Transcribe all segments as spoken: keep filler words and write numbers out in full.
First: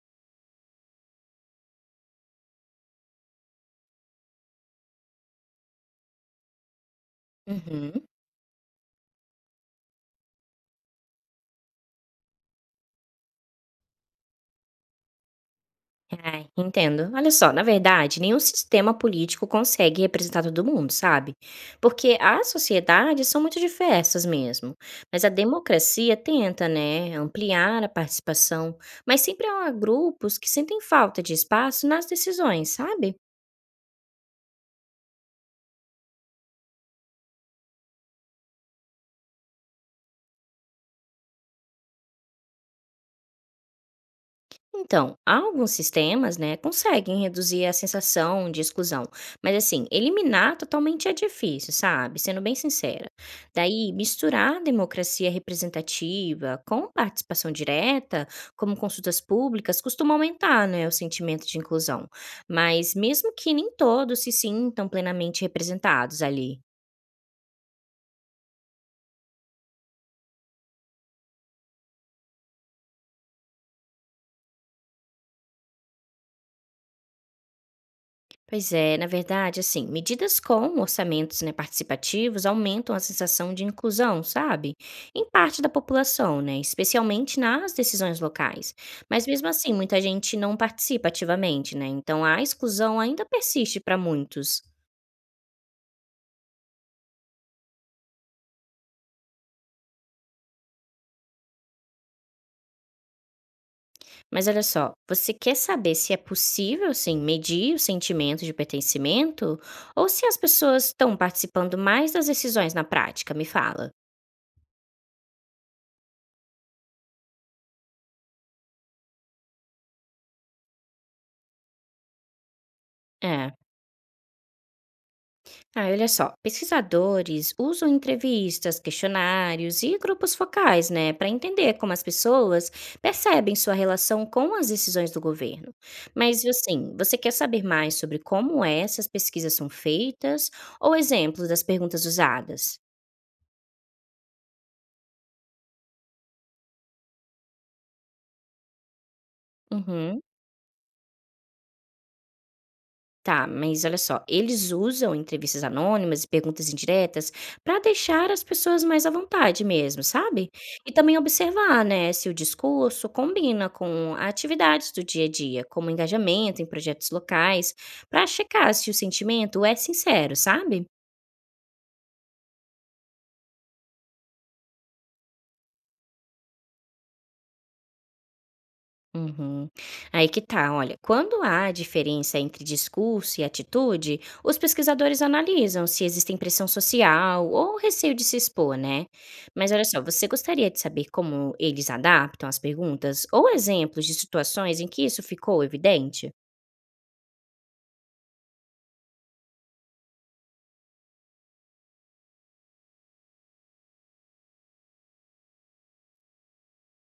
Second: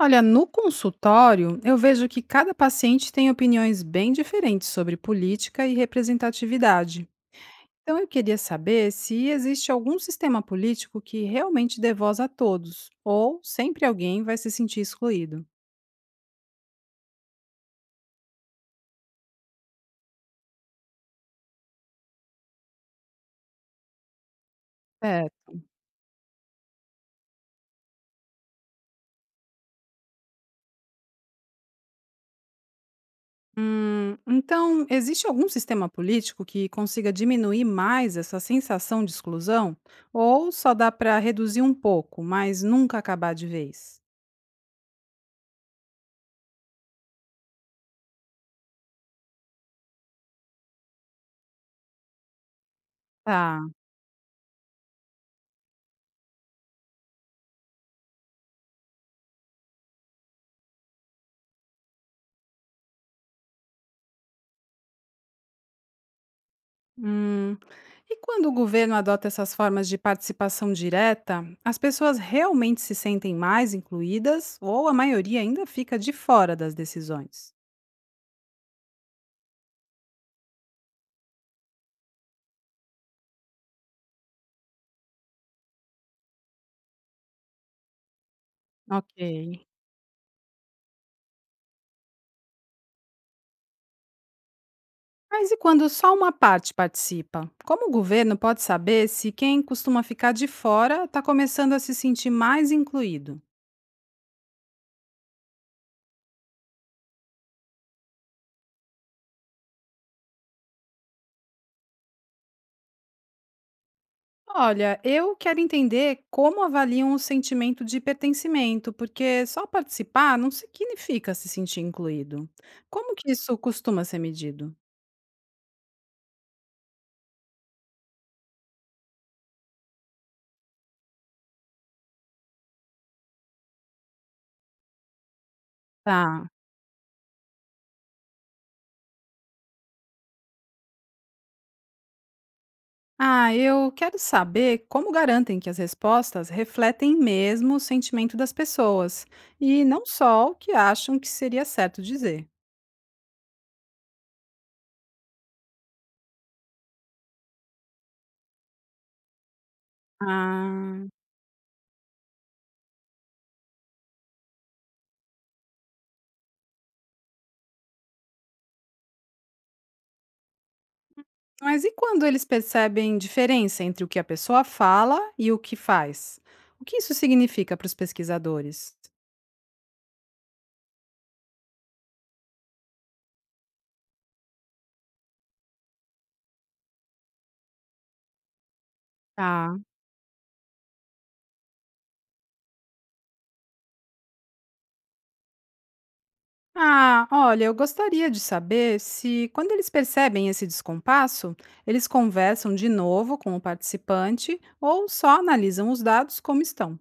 Olha, no consultório, eu vejo que cada paciente tem opiniões bem diferentes sobre política e representatividade. Então, Uhum. eu queria saber se existe algum sistema político que realmente dê voz a todos, ou sempre alguém vai se sentir excluído. Ai, entendo. Olha só, na verdade, nenhum sistema político consegue representar todo mundo, sabe? Porque as sociedades são muito diversas mesmo. Mas a É, democracia tenta, né, ampliar a participação, mas sempre há grupos que sentem falta de espaço nas decisões, sabe? Hum, então, existe algum sistema político que consiga diminuir mais essa sensação de exclusão? Ou só dá para reduzir um pouco, mas nunca acabar de vez? Então, alguns sistemas, né, conseguem reduzir a sensação de exclusão, mas assim, eliminar totalmente é difícil, sabe? Sendo bem sincera. Tá. Daí, misturar a democracia representativa com participação direta, como consultas públicas, costuma aumentar, né, o sentimento de inclusão. Mas mesmo que nem todos se sintam plenamente representados ali. Hum. E quando o governo adota essas formas de participação direta, as pessoas realmente se sentem mais incluídas ou a maioria ainda fica de fora das decisões? Pois é, na verdade, assim, medidas com orçamentos, né, participativos aumentam a sensação de inclusão, sabe? Em parte da população, né, especialmente nas decisões locais. Ok. Mas mesmo assim, muita gente não participa ativamente, né? Então a exclusão ainda persiste para muitos. Mas e quando só uma parte participa? Como o governo pode saber se quem costuma ficar de fora está começando a se sentir mais incluído? Mas olha só, você quer saber se é possível, assim, medir o sentimento de pertencimento ou se as pessoas estão participando mais das decisões na prática? Me fala. Olha, eu quero entender como avaliam o sentimento de pertencimento, porque só participar não significa se sentir incluído. Como que É. isso costuma ser medido? Ah, olha só, pesquisadores usam entrevistas, questionários e grupos focais, né, para entender como as pessoas percebem sua relação com as decisões do governo. Mas, Tá. assim, você quer saber mais sobre como essas pesquisas são feitas ou exemplos das perguntas usadas? Ah, eu quero saber como garantem que as respostas refletem mesmo o sentimento das pessoas e não Uhum. só o que acham que seria certo dizer. Tá, mas olha só, eles usam entrevistas anônimas e perguntas indiretas para deixar as pessoas mais à vontade mesmo, sabe? E Ah, também observar, né, se o discurso combina com atividades do dia a dia, como engajamento em projetos locais, para checar se o sentimento é sincero, sabe? mas e quando eles percebem diferença entre o que a pessoa fala e o que faz? O que isso significa para os pesquisadores? Uhum. Aí que tá, olha, quando há diferença entre discurso e atitude, os pesquisadores analisam se existe pressão social ou receio de se expor, né? Mas olha só, você gostaria de saber como eles adaptam as perguntas ou exemplos de situações em que isso ficou evidente? Ah, olha, eu gostaria de saber se, quando eles percebem esse descompasso, eles conversam de novo com o participante ou só analisam os dados como estão.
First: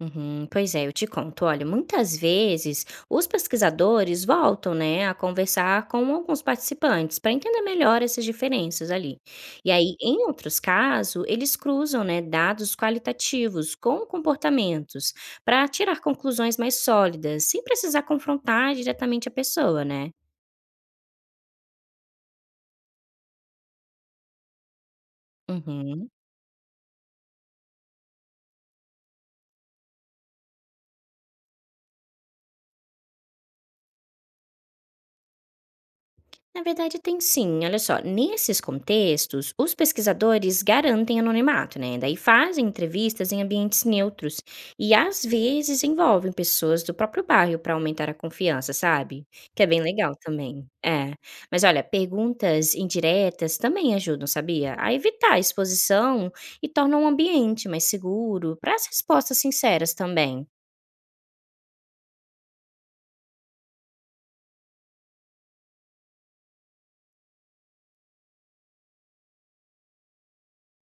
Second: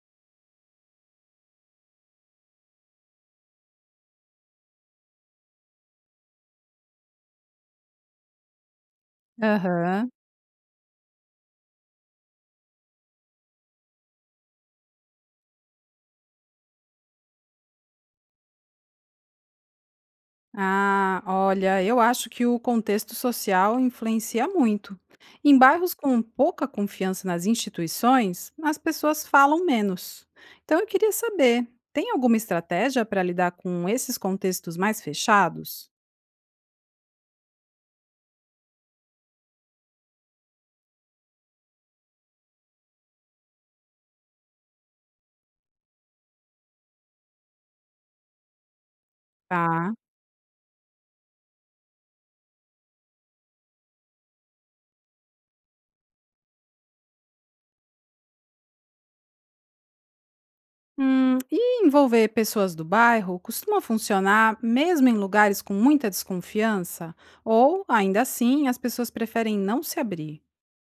Uhum, pois é, eu te conto. Olha, muitas vezes os pesquisadores voltam, né, a conversar com alguns participantes para entender melhor essas diferenças ali. E aí, Aham. em outros casos, eles cruzam, né, dados qualitativos com comportamentos para tirar conclusões mais sólidas, sem precisar confrontar diretamente a pessoa, né? Ah, olha, eu acho que o contexto social influencia muito. Em bairros Uhum. com pouca confiança nas instituições, as pessoas falam menos. Então eu queria saber, tem alguma estratégia para lidar com esses contextos mais fechados? Na verdade, tem sim. Olha só, nesses contextos, os pesquisadores garantem anonimato, né? Daí fazem entrevistas em ambientes neutros e às vezes envolvem pessoas do próprio bairro para aumentar a confiança, sabe? Que é bem Tá. legal também. É. Mas olha, perguntas indiretas também ajudam, sabia? A evitar a exposição e tornam o ambiente mais seguro para as respostas sinceras também. Hum, e envolver pessoas do bairro costuma funcionar mesmo em lugares com muita desconfiança? Ou, ainda assim, as pessoas preferem não se abrir?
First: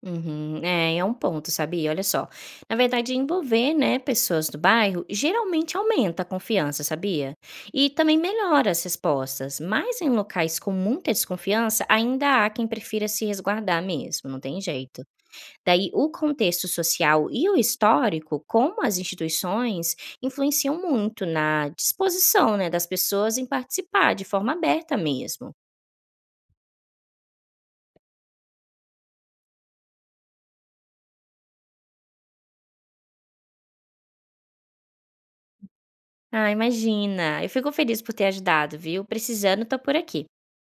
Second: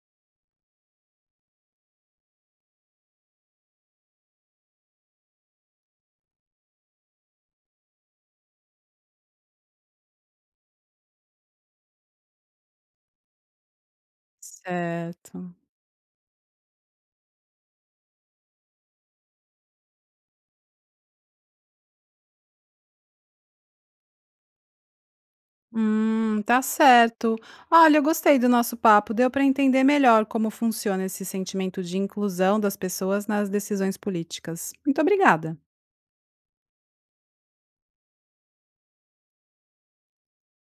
Uhum, é, é um ponto, sabia? Olha só. Na verdade, envolver, né, pessoas do bairro geralmente aumenta a confiança, sabia? E também melhora as respostas. Mas em locais com muita desconfiança, ainda há quem prefira se resguardar mesmo, não tem jeito. Certo. Daí, o contexto social e o histórico, como as instituições, influenciam muito na disposição, né, das pessoas em participar de forma aberta mesmo. Hum, tá certo. Olha, eu gostei do nosso papo. Deu para entender melhor como funciona esse sentimento de inclusão das pessoas nas decisões políticas. Muito obrigada. Ah, imagina. Eu fico feliz por ter ajudado, viu? Precisando, tô por aqui.